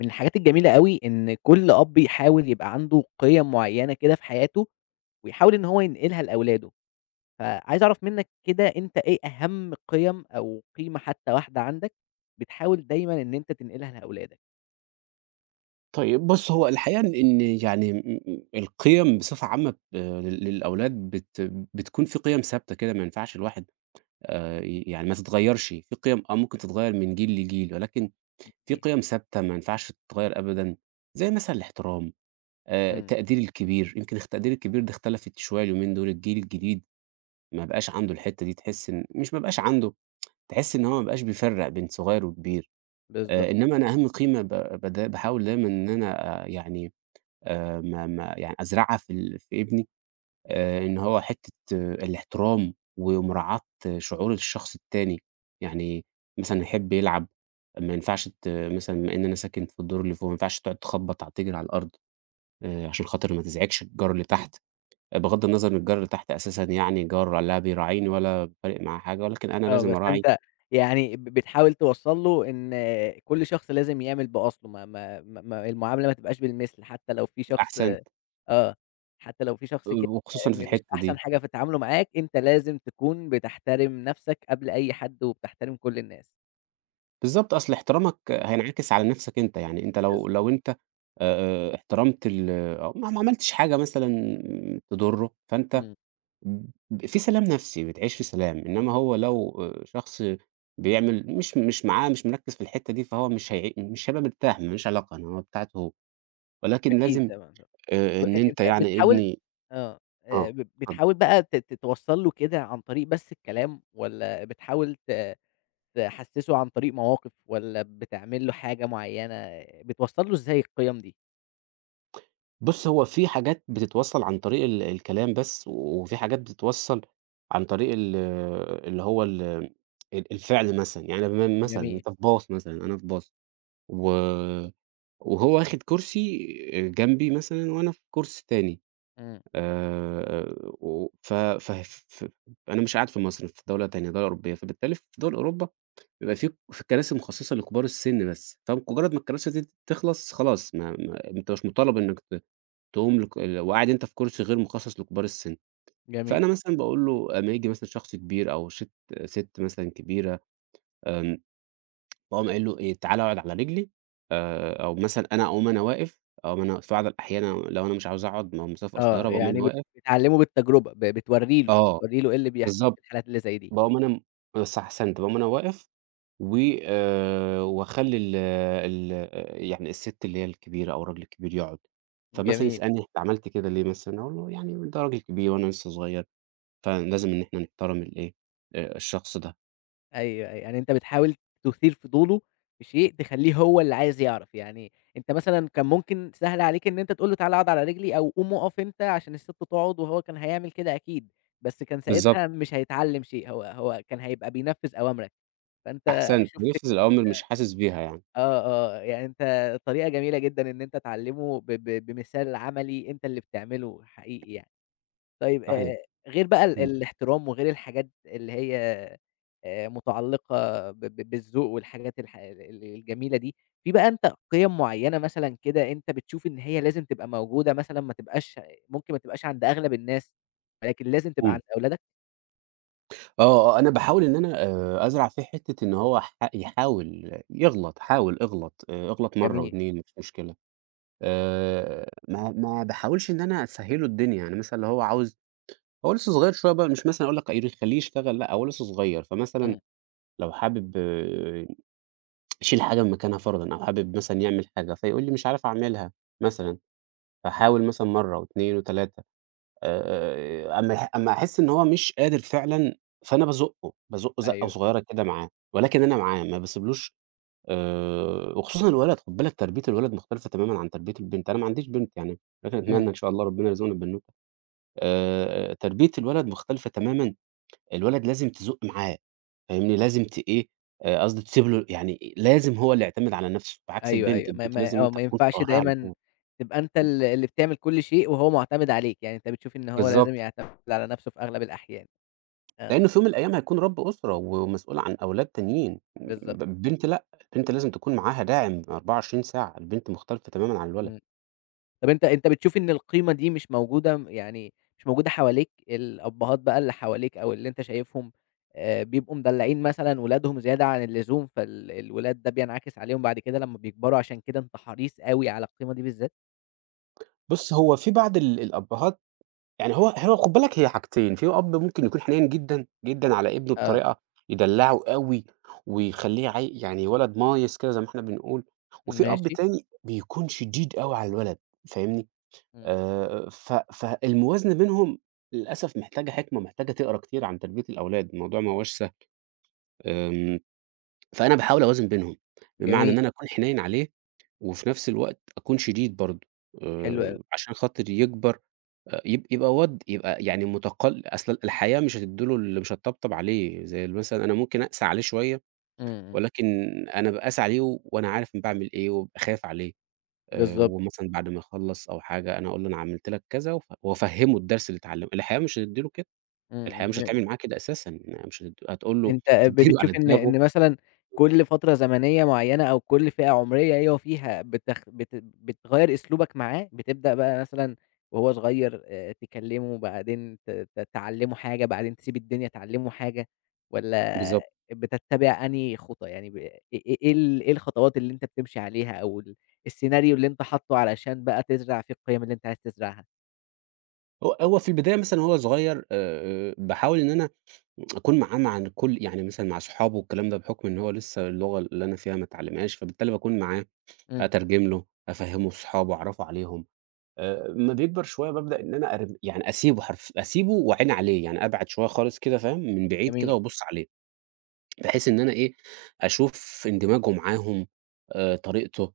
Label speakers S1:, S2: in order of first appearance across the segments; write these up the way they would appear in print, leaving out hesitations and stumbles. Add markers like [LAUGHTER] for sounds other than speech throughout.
S1: من الحاجات الجميلة أوي إن كل أب يحاول يبقى عنده قِيَم معيّنة كده في حياته، ويحاول إن هو ينقلها لأولاده، فعايز أعرف منّك كده أنت إيه أهم قِيَم أو قيمة حتى واحدة عندك، بتحاول دايمًا إن أنت تنقلها لأولادك؟
S2: طيب بُص، هو الحقيقة إن يعني م م القِيَم بصفة عامة ب لل للأولاد بتكون في قِيَم ثابتة كده ما ينفعش الواحد ي يعني ما تتغيّرش، في قِيَم آه ممكن تتغيّر من جيل لجيل، ولكن في
S1: إيه؟
S2: قِيَم ثابتة ما ينفعش تتغيّر أبدًا، زي مثلًا الاحترام،
S1: إمم.
S2: التقدير الكبير، يمكن التقدير الكبير ده اختلفت شوية اليومين دول، الجيل الجديد ما بقاش عنده الحتّة دي، تحس إن مش ما بقاش عنده، تحس إن هو ما بقاش بيفرّق بين صغير وكبير،
S1: بالضبط.
S2: إنما أنا أهم قيمة ب بد باحاول دايمًا إن أنا يعني ما ما يعني أزرعها في ابني إن هو آه، الاحترام ومراعاة شعور الشخص التاني، يعني مثلًا يحب يلعب ما ينفعش مثلًا بما إن أنا ساكن في الدور اللي فوق ما ينفعش تقعد تخبّط تجري على الأرض عشان خاطر ما تزعجش الجار اللي تحت، آه، بغض النظر إن الجار اللي تحت أساسًا يعني جار لا بيراعيني ولا فارق معاه حاجة، ولكن أنا
S1: آه،
S2: لازم
S1: بس
S2: أراعي
S1: أنت يعني بتحاول توصّل له إن كل شخص لازم يعمل بأصله، ما المعاملة ما تبقاش بالمِثل، حتى لو في شخص
S2: أحسن
S1: آه، كده
S2: وخصوصًا في
S1: مش
S2: الحتّة
S1: أحسن
S2: دي.
S1: حاجة في تعامله معاك، أنت لازم تكون بتحترم نفسك قبل أي حد وبتحترم كل الناس.
S2: بالضبط، أصل احترامك هينعكس على نَفْسك أنت، يعني أنت لو
S1: بالضبط.
S2: لو أنت احترمت أو ما عملتش حاجة مثلًا تضُرّه، فأنت
S1: إمم.
S2: في سلام نَفْسي، بتعيش في سلام، إنما هو لو شخص بيعمل مش معاه مش مركِّز في الحتّة دي، فهو مش هيبقى مرتاح، ما لوش علاقة، هو بتاعته هو، ولكن
S1: أكيد
S2: لازم
S1: طبعًا. طب
S2: إن
S1: أ
S2: أنت
S1: أنت
S2: يعني
S1: بتحاول
S2: ابني
S1: آه،
S2: آه،
S1: ب
S2: اتفضل.
S1: بتحاول بقى ت ت توصّل له كده عن طريق بس الكلام والّا بتحاول تحسّسه عن طريق مواقف، والّا بتعمل له حاجة معيّنة، بتوصّل له إزاي القيم دي؟
S2: بُص، هو في حاجات بتتوصّل عن طريق الكلام بس، وفي حاجات بتتوصّل عن طريق ال اللي هو ال ال الفعل مثلًا، يعني مثلًا
S1: جميل.
S2: أنت في باص مثلًا، أنا في باص و وهو واخد كرسي جنبي مثلًا وأنا في كرسي تاني
S1: إمم.
S2: آآ، و ف ف ف أنا مش قاعد في مصر، في دولة تانية، دولة أوروبية، فبالتالي في دول أوروبا بيبقى في كراسي مخصّصة لكبار السن بس، فمجرّد ما الكراسي دي تخلص خلاص ما ما أنت مش مطالب إنك تقوم لك وقاعد أنت في كرسي غير مخصص لكبار السن،
S1: جميل.
S2: فأنا مثلًا باقول له أمّا ييجي مثلًا شخص كبير أو سِت مثلًا كبيرة آمم، باقوم قايل له إيه تعالَ اقعد على رجلي أو مثلًا أنا أقوم أنا واقف أقوم أنا في بعض الأحيان لو أنا مش عاوز أقعد ما هو مسافة
S1: آه،
S2: قصيرة باقوم
S1: يعني
S2: أنا
S1: ب
S2: واقف
S1: بتعلّمه بالتجربة، ب بتورّي له،
S2: آه،
S1: بتورّي له إيه اللي بيحصل في
S2: بالضبط
S1: الحالات اللي زي دي.
S2: باقوم أنا صح أحسنت باقوم أنا واقف و واخلّي ال ال يعني السِت اللي هي الكبيرة أو الراجل الكبير يقعد، فمثلًا
S1: جميل.
S2: يسألني أنت عملت كده ليه مثلًا؟ أقول له يعني ده راجل كبير وأنا لسه صغير. فلازم إن إحنا نحترم الإيه، الشخص ده.
S1: أيوه، أيوه. يعني أنت بتحاول تثير فضوله في شيء تخلّيه هو اللي عايز يعرف. يعني أنت مثلًا كان ممكن سهل عليك إن أنت تقول له تعالَ اقعد على رجلي، أو قوم اقف أنت عشان الست تقعد، وهو كان هيعمل كده أكيد، بس كان
S2: بالضبط،
S1: ساعتها مش هيتعلّم شيء، هو كان هيبقى بينفّذ أوامرك. فأنت
S2: أحسنت،
S1: شُفت
S2: بينفذ الأوامر مش حاسس بيها يعني،
S1: آه، آه. يعني أنت طريقة جميلة جدًا إن أنت تعلّمه ب ب بمثال عملي أنت اللي بتعمله حقيقي يعني. طيب،
S2: صحيح.
S1: غير بقى ال
S2: إمم،
S1: الاحترام وغير الحاجات اللي هي متعلقة ب ب بالذوق والحاجات الح ال الجميلة دي، في بقى أنت قِيَم معيّنة مثلًا كده أنت بتشوف إن هي لازم تبقى موجودة، مثلًا ما تبقاش ممكن ما تبقاش عند أغلب الناس، ولكن لازم تبقى
S2: إمم.
S1: عند أولادك؟
S2: آه، آه، أنا باحاول إن أنا أزرع فيه حتّة إن هو يحاول يغلط، حاول اغلط، اغلط مرّة
S1: جميل.
S2: و2 مش مشكلة. ما ما باحاولش إن أنا أسهّل له الدنيا، يعني مثلًا لو هو عاوز هو لسه صغير شوية بقى، مش مثلًا أقول لك أي خلّيه يشتغل لأ، هو لسه صغير، فمثلًا
S1: إمم.
S2: لو حابب يشيل حاجة من مكانها فرضًا أو حابب مثلًا يعمل حاجة، فيقول لي مش عارف أعملها مثلًا، هاحاول مثلًا مرّة و2 و3 أمّا أحس إن هو مش قادر فعلًا، فأنا بازُقّه، بازُقّه زَقّة
S1: أيوه.
S2: صغيرة كده معاه، ولكن أنا معاه ما باسيبلوش وخصوصًا الولد خُد بالك تربية الولد مختلفة تمامًا عن تربية البنت، أنا ما عنديش بنت يعني، لكن
S1: إمم.
S2: أتمنى إن شاء الله ربنا يرزقنا ببنوتة، تربية الولد مختلفة تمامًا، الولد لازم تزُق معاه فاهمني، لازم إيه، قصدي تسيب له يعني لازم هو اللي يعتمد على نَفْسه، بعكس
S1: أيوه،
S2: البنت،
S1: أيوه،
S2: البنت لازم أنت
S1: ما
S2: تكون في
S1: ينفعش
S2: ضهرها على
S1: دايمًا
S2: طول.
S1: تبقى أنت اللي بتعمل كل شيء وهو مُعتمد عليك، يعني أنت بتشوف إن هو لازم
S2: بالضبط.
S1: يعتمد على نَفْسه في أغلب الأحيان. آه.
S2: لإنه في يوم من الأيام هيكون رب أسرة ومسؤول عن أولاد تانيين،
S1: بالضبط.
S2: البنت لأ، البنت لازم تكون معاها داعم 24 ساعة، البنت مختلفة تمامًا عن الولد.
S1: إمم. طب أنت بتشوف إن القيمة دي مش موجودة م يعني مش موجودة حواليك، الأبهات بقى اللي حواليك أو اللي أنت شايفهم بيبقوا مدلّعين مثلًا ولادهم زيادة عن اللزوم، الولاد ده بينعكس عليهم بعد كده لمّا بيكبروا، عشان كده أنت حريص أوي على القيمة دي بالذات؟
S2: بُص، هو في بعض الأبهات يعني هو خُد بالك هي حاجتين، في أب ممكن يكون حنين جدًا، جدًا على ابنه
S1: آه.
S2: بطريقة يدلّعه أوي ويخلّيه يعني ولد مايس كده زي ما إحنا بنقول، وفي أب
S1: ماشي.
S2: تاني بيكون شديد أوي على الولد، فاهمني؟
S1: إمم.
S2: ف فالموازنة بينهم للأسف محتاجة حِكمة، محتاجة تقرا كتير عن تربية الأولاد، الموضوع ما هواش آمم، فأنا باحاول أوازن بينهم، بمعنى
S1: جميل.
S2: إن أنا أكون حنين عليه، وفي نفس الوقت أكون شديد برضه،
S1: حلو أوي.
S2: عشان خاطر يكبر يب يبقى واد يبقى يعني متقل أصل الحياة مش هتدّي له مش هتطبطب عليه، زي مثلًا أنا ممكن أقسى عليه شوية،
S1: إمم. إمم.
S2: ولكن أنا بأقاسى عليه و- وأنا عارف أنا باعمل إيه، وبابقى خايف عليه،
S1: بالضبط.
S2: ومثلًا بعد ما يخلّص أو حاجة أنا أقول له أنا عملت لك كذا، وأفهّمه الدرس اللي اتعلمه، الحياة مش هتدّي له كده،
S1: إمم.
S2: الحياة
S1: إمم.
S2: مش هتعمل معاه كده أساسًا، يعني مش هتقول له
S1: أنت ب
S2: تدّي له
S1: بتشوف
S2: على
S1: إن
S2: دماغه،
S1: مثلًا كل فترة زمنية معيّنة أو كل فئة عمرية هي وفيها بتخ بت بتغيّر أسلوبك معاه، بتبدأ بقى مثلًا وهو صغير تكلّمه، بعدين ت ت تعلّمه حاجة، بعدين تسيب الدنيا تعلّمه حاجة، والّا
S2: بالضبط.
S1: بتتّبع أنهي خطى، يعني ب إيه إيه إيه ال إيه الخطوات اللي أنت بتمشي عليها، أو السيناريو اللي أنت حاطّه علشان بقى تزرع فيه القيم اللي أنت عايز تزرعها؟
S2: هو في البداية مثلًا وهو صغير باحاول إن أنا أكون معاه مع الكل يعني مثلًا مع صحابه والكلام ده، بحكم إن هو لسه اللغة اللي أنا فيها ما اتعلمهاش، فبالتالي باكون معاه،
S1: إمم.
S2: أترجم له، أفهمه صحابه، أعرّفه عليهم. أمّا بيكبر شوية بابدأ إن أنا يعني أسيبه حرف أسيبه وأعين عليه، يعني أبعد شوية خالص كده فاهم، من بعيد كده
S1: جميل.
S2: وأبُص عليه. بحيث إن أنا إيه، أشوف اندماجه معاهم، طريقته،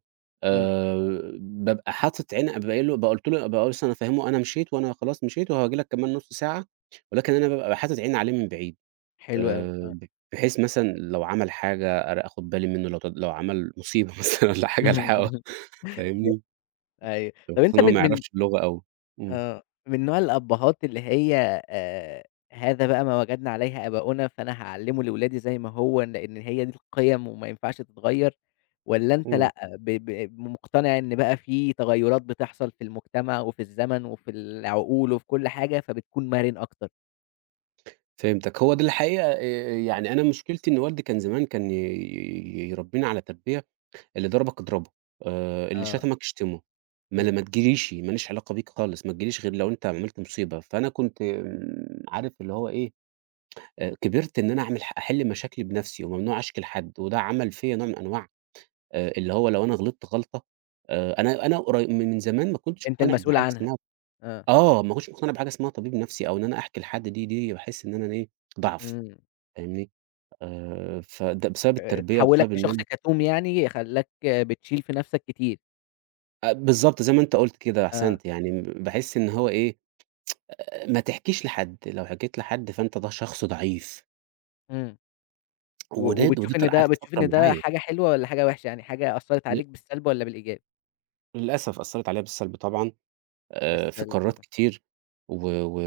S1: إمم.
S2: بابقى حاطط عيني بابقى قايل له بابقى قُلت له بابقى لسه أنا فاهمه أنا مشيت وأنا خلاص مشيت وهاجي لك كمان نُص ساعة، ولكن أنا بابقى حاطط عيني عليه من بعيد،
S1: حلو أوي. آه.
S2: ب بحيث مثلًا لو عمل حاجة آخد بالي منه، لو لو عمل مصيبة [LAUGHS] مثلًا والّا حاجة ألحقه
S1: [LAUGHS]
S2: فاهمني؟
S1: أيوه. طب
S2: خصوصًا
S1: أنت
S2: إن هو ما يعرفش اللغة أوي. إمم،
S1: آه، من نوع الأبّهات اللي هي، آآ، هذا بقى ما وجدنا عليه آباؤنا، فأنا هاعلّمه لولادي زي ما هو، لإن هي دي القِيَم وما ينفعش تتغيّر، والّا أنت
S2: إمم،
S1: لأ، ب ب مقتنع إن بقى في تغيُّرات بتحصل في المجتمع وفي الزمن وفي العقول وفي كل حاجة، فبتكون مرِن أكتر؟
S2: فهمتك. هو دي الحقيقة يعني أنا مشكلتي إن والدي كان زمان كان ي ي يربينا على تربية اللي ضربك اضربه، اللي
S1: آه.
S2: شتمك اشتمه،
S1: إمم.
S2: ما تجيليش، ما ليش علاقة بيك خالص، ما تجيليش غير لو أنت عملت مصيبة، فأنا كنت عارف اللي هو إيه، كبرت إن أنا أعمل أحل مشاكلي بنفسي وممنوع أشكي لحد، وده عمل فيّا نوع من أنواع اللي هو لو أنا غلطت غلطة أنا أنا من زمان ما كنتش
S1: أنت
S2: مقتنع
S1: المسؤول
S2: بحاجة
S1: عنها.
S2: اسمها
S1: آه.
S2: آه، ما كنتش مقتنع بحاجة اسمها طبيب نفسي أو إن أنا أحكي لحد دي باحس إن أنا إيه، ضعف
S1: إمم.
S2: فاهمني، فده بسبب التربية
S1: حوّلك
S2: وبسبب إن
S1: لشخص
S2: أنا
S1: كتوم يعني، خلّاك بتشيل في نَفْسك كتير.
S2: بالضبط زي ما أنت قُلت كده،
S1: آه.
S2: أحسنت. يعني باحس إن هو إيه، ما تحكيش لحد، لو حكيت لحد فأنت ده شخص ضعيف.
S1: إمم. و
S2: وده
S1: وبتشوف إن ده،
S2: قعدت فترة معايا.
S1: حاجة حلوة والّا حاجة وحشة، يعني حاجة أثّرت
S2: ل
S1: عليك بالسلب والّا بالإيجاب؟
S2: للأسف أثّرت عليّا بالسلب طبعًا، في
S1: بالسلب.
S2: قرارات كتير و و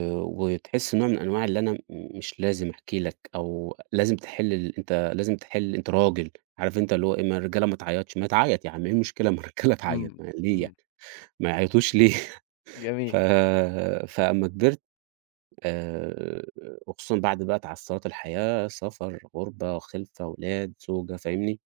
S2: وتحس نوع من أنواع اللي أنا مش لازم أحكي لك أو لازم تحِل أنت لازم تحِل أنت راجل، عارف أنت اللي هو إيه، ما الرجالة ما تعيّطش، ما تعيّط يا عم، إيه المشكلة ما الرجالة تعيّط،
S1: إمم.
S2: ما ليه يعني،
S1: إمم.
S2: ما يعيّطوش ليه؟ [LAUGHS]
S1: جميل.
S2: ف فأمّا كبرت آآ وخصوصًا بعد بقى تعثّرات الحياة، سفر، غُربة، خِلفة، ولاد، زوجة، فاهمني؟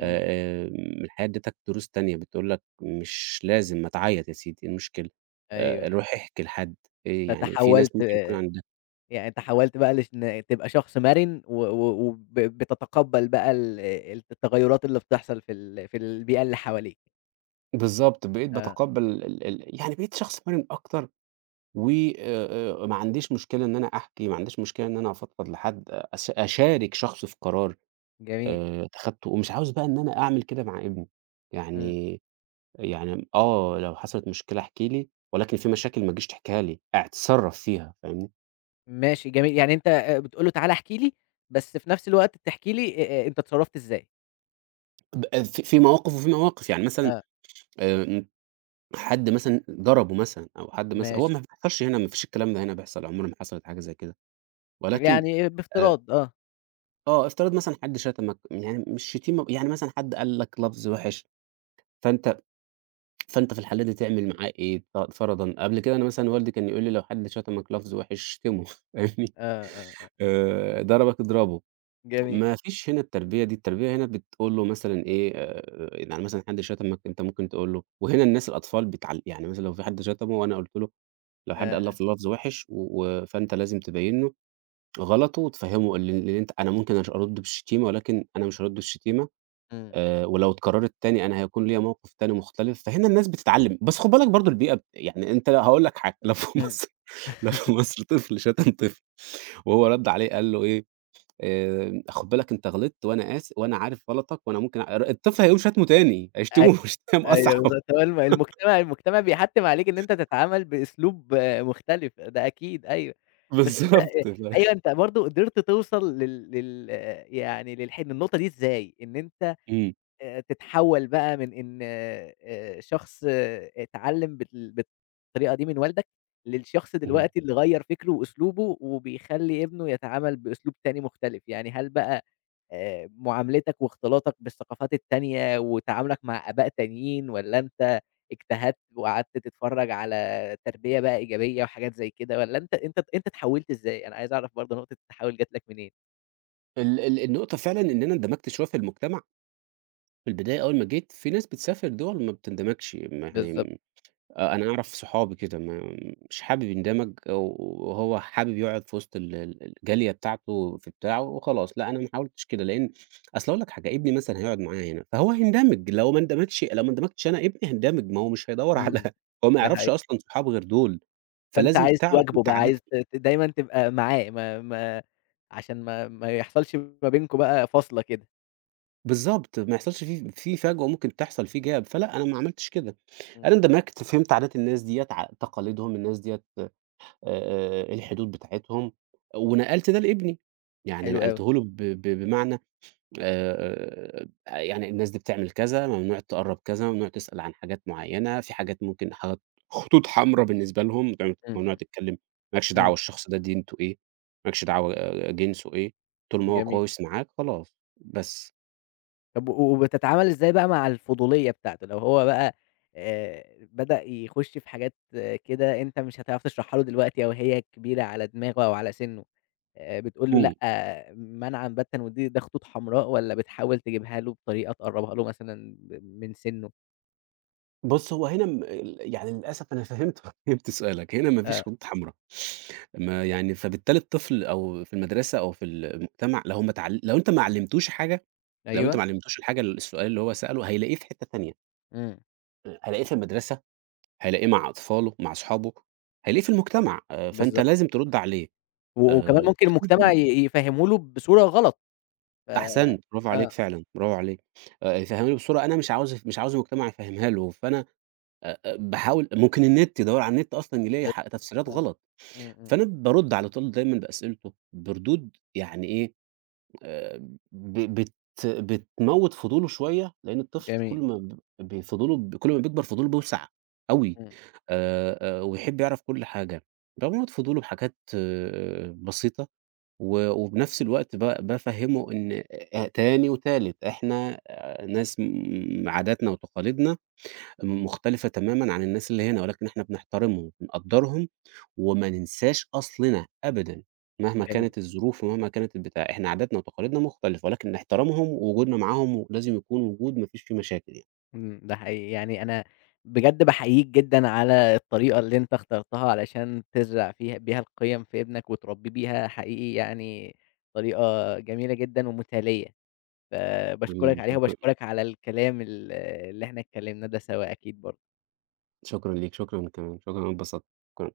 S1: إمم.
S2: آمم الحياة ادّتك دروس تانية بتقول لك مش لازم ما تعيّط يا سيدي، إيه المشكلة؟
S1: أيوه، أيوه،
S2: روح احكي لحد، إيه يعني في ناس
S1: فتحوّلت
S2: ممكن يكون عندها
S1: يعني تحوّلت بقى لش ن تبقى شخص مرِن، و و وب بتتقبّل بقى ال الت التغيُّرات اللي بتحصل في البيئة اللي حواليك.
S2: بالضبط، بقيت
S1: آه.
S2: باتقبّل ال ال يعني بقيت شخص مرِن أكتر و ما عنديش مشكلة إن أنا أحكي، ما عنديش مشكلة إن أنا أفضفض لحد، أشارك شخص في قرار
S1: جميل.
S2: اتخدته ومش عاوز بقى إن أنا أعمل كده مع ابني،
S1: إمم.
S2: يعني يعني آه، لو حصلت مشكلة احكِ لي، ولكن في مشاكل ما تجيش تحكيها لي، أتصرّف فيها فاهمني؟
S1: ماشي، جميل، يعني أنت بتقول له تعالَ احكِ لي، بس في نفس الوقت بتحكي لي أنت اتصرّفت إزاي.
S2: آه، في مواقف وفي مواقف، يعني مثلًا
S1: آه.
S2: آآ، حد مثلًا ضربه مثلًا أو حد مثلًا هو
S1: ماشي،
S2: ما بيحصلش هنا، ما فيش الكلام ده هنا بيحصل، عمر ما حصلت حاجة زي كده، ولكن
S1: يعني
S2: آآ،
S1: بافتراض، آه،
S2: آه افترض مثلًا حد شتمك، يعني مش شتيمة يعني مثلًا حد قال لك لفظ وِحِش، فأنت فأنت في الحالة دي تعمل معاه إيه فرضًا؟ قبل كده أنا مثلًا والدي كان يقول لي: "لو حد شتمك لفظ وِحِش شتمه." [LAUGHS] فاهمني؟
S1: آه، آه، آه،
S2: ضربك اضربه.
S1: جميل.
S2: ما فيش هنا التربية دي، التربية هنا بتقول له مثلًا إيه، يعني مثلًا حد شتمك أنت ممكن تقول له وهنا الناس الأطفال يعني مثلًا لو في حد شتمه وأنا قُلت له لو حد قال
S1: آآ
S2: لفظ وِحِش و فأنت لازم تبيّن له غلطه وتفهّمه اللي أنت أنا ممكن أرُد بالشتيمة ولكن أنا مش هارُد بالشتيمة
S1: إمم.
S2: ولو اتكرّرت تاني أنا هيكون ليّا موقِف تاني مختلف، فهنا الناس بتتعلّم، بس خُد بالك برضه البيئة بت... يعني أنت هاقول لك حاجة، [LAUGHS] لو في
S1: إمم.
S2: مصر [LAUGHS] لو في مصر طفل شتم طفل وهو رَد عليه قال له إيه خُد بالك أنت غلطت وأنا آس وأنا عارف غلطك وأنا ممكن الطفل هيقوم شاتمه تاني،
S1: أيوه،
S2: هيشتمه [LAUGHS] شتايم
S1: أيوه
S2: أصعب.
S1: بالضبط، هو المجتمع بيحتّم عليك إن أنت تتعامل بأسلوب مختلف، ده أكيد، أيوه، بس أنت أ
S2: بالضبط، لا
S1: أيوه أنت برضه قدرت توصل لل لل يعني للح للنقطة دي إزاي؟ إن أنت
S2: إمم،
S1: تتحوّل بقى من إن، شخص اتعلّم بالطريقة دي من والدك، للشخص
S2: اهم.
S1: دلوقتي اللي غيّر فكره وأسلوبه وبيخلّي ابنه يتعامل بأسلوب تاني مختلف، يعني هل بقى معاملتك واختلاطك بالثقافات التانية وتعاملك مع آباء تانيين، والّا أنت اجتهدت وقعدت تتفرّج على تربية بقى إيجابية وحاجات زي كده، والّا أنت اتحوّلت إزاي؟ أنا عايز أعرف برضه نقطة التحوّل جات لك منين؟
S2: ال ال النقطة فعلًا إن أنا اندمجت شوية في المجتمع، في البداية أول ما جيت، في ناس بتسافر دول ما بتندمجش، ما
S1: بالضبط.
S2: يعني آه، أنا أعرف صحابي كده ما مش حابب يندمج وهو حابب يقعد في وسط ال ال الجالية بتاعته في بتاعه وخلاص، لأ أنا ما حاولتش كده لإن أصل هاقول لك حاجة، ابني مثلًا هيقعد معايا هنا فهو هيندمج لو ما اندمجش لو ما اندمجتش أنا ابني هيندمج ما هو مش هيدوّر على
S1: إمم.
S2: [LAUGHS] هو ما
S1: ده
S2: يعرفش
S1: حقيقي.
S2: أصلًا صحاب غير دول،
S1: فأنت
S2: فلازم
S1: عايز
S2: تعرف
S1: تواكبه
S2: أنت
S1: بقى، عايز
S2: عاداتك
S1: ت ت دايمًا تبقى معاه، ما ما عشان ما يحصلش ما بينكم بقى فاصلة كده.
S2: بالضبط، ما يحصلش في فجوة ممكن تحصل في gap فلأ أنا ما عملتش كده،
S1: إمم.
S2: أنا اندمجت فهمت عادات الناس ديّة، تقاليدهم، الناس ديّة إيه الحدود بتاعتهم، ونقلت ده لابني، يعني
S1: حلو أوي.
S2: نقلته له ب ب بمعنى يعني الناس دي بتعمل كذا، ممنوع تقرّب كذا، ممنوع تسأل عن حاجات معيّنة، في حاجات ممكن حاجات خطوط حمرا بالنسبة لهم،
S1: إمم.
S2: ممنوع
S1: إمم.
S2: تتكلم، ما لكش دعوة
S1: إمم.
S2: الشخص ده دينته إيه، ما لكش دعوة آه، جنسه إيه، طول ما هو
S1: جميل.
S2: كويس معاك خلاص، بس.
S1: طب، و وبتتعامل إزاي بقى مع الفضولية بتاعته؟ لو هو بقى آآ بدأ يخش في حاجات كده أنت مش هتعرف تشرحها له دلوقتي، أو هي كبيرة على دماغه أو على سِنُّه، بتقول له
S2: إمم.
S1: لأ منعًا باتا، ودي خطوط حمراء، والّا بتحاول تجيبها له بطريقة تقرّبها له مثلًا من سِنُّه؟
S2: بُص، هو هنا م ال يعني للأسف أنا فهمت [LAUGHS] فهمت سؤالك، هنا ما
S1: آآ
S2: فيش خطوط حمرا، ما يعني فبالتالي الطفل أو في المدرسة أو في المجتمع لو ما اتعل لو أنت ما علّمتوش حاجة، لو أنت
S1: أيوه.
S2: ما علّمتوش الحاجة السؤال اللي هو سأله هيلاقيه في حتّة تانية،
S1: إمم.
S2: هيلاقيه في المدرسة، هيلاقيه مع أطفاله، مع أصحابه، هيلاقيه في المجتمع، فأنت
S1: بالضبط.
S2: لازم ترُد عليه،
S1: و وكمان
S2: آآ،
S1: ممكن المجتمع يفهّمه له بصورة غلط، ف
S2: أحسنت برافو
S1: آه،
S2: عليك فعلًا، برافو عليك، يفهمها له بصورة أنا مش عاوز المجتمع يفهمها له، فأنا أ أ باحاول ممكن النت يدوّر على النت أصلًا يلاقي
S1: ب
S2: تفسيرات
S1: آه،
S2: غلط،
S1: إمم. إمم.
S2: فأنا بارُد على طول دايمًا بأسئلته بردود يعني إيه، آآ ب بت بتموّت فضوله شوية، لإن الطفل
S1: جميل.
S2: كل ما بيكبر فضوله بيوسع أوي،
S1: إمم.
S2: ويحب يعرف كل حاجة، باموّت فضوله بحاجات آه، بسيطة وبنفس الوقت بافهّمه إن تاني وتالت إحنا آه، ناس عاداتنا وتقاليدنا مختلفة تمامًا عن الناس اللي هنا، ولكن إحنا بنحترمهم، بنقدّرهم، وما ننساش أصلنا أبدًا، مهما
S1: جميل.
S2: كانت الظروف ومهما كانت البتاع، إحنا عاداتنا وتقاليدنا مختلفة، ولكن نحترمهم، ووجودنا معاهم لازم يكون وجود ما فيش فيه مشاكل يعني.
S1: إمم. ده حقيقي، يعني أنا بجد باحييك جدًا على الطريقة اللي أنت اخترتها علشان تزرع بيها القيم في ابنك وتربيه بيها، حقيقي يعني طريقة جميلة جدًا ومثالية، فباشكرك
S2: حبيبي
S1: عليها
S2: شكرًا،
S1: وباشكرك على الكلام اللي إحنا اتكلمنا ده سوا أكيد برضه.
S2: شكرًا ليك، شكرًا كمان، شكرًا أنا اتبسطت، شكرًا.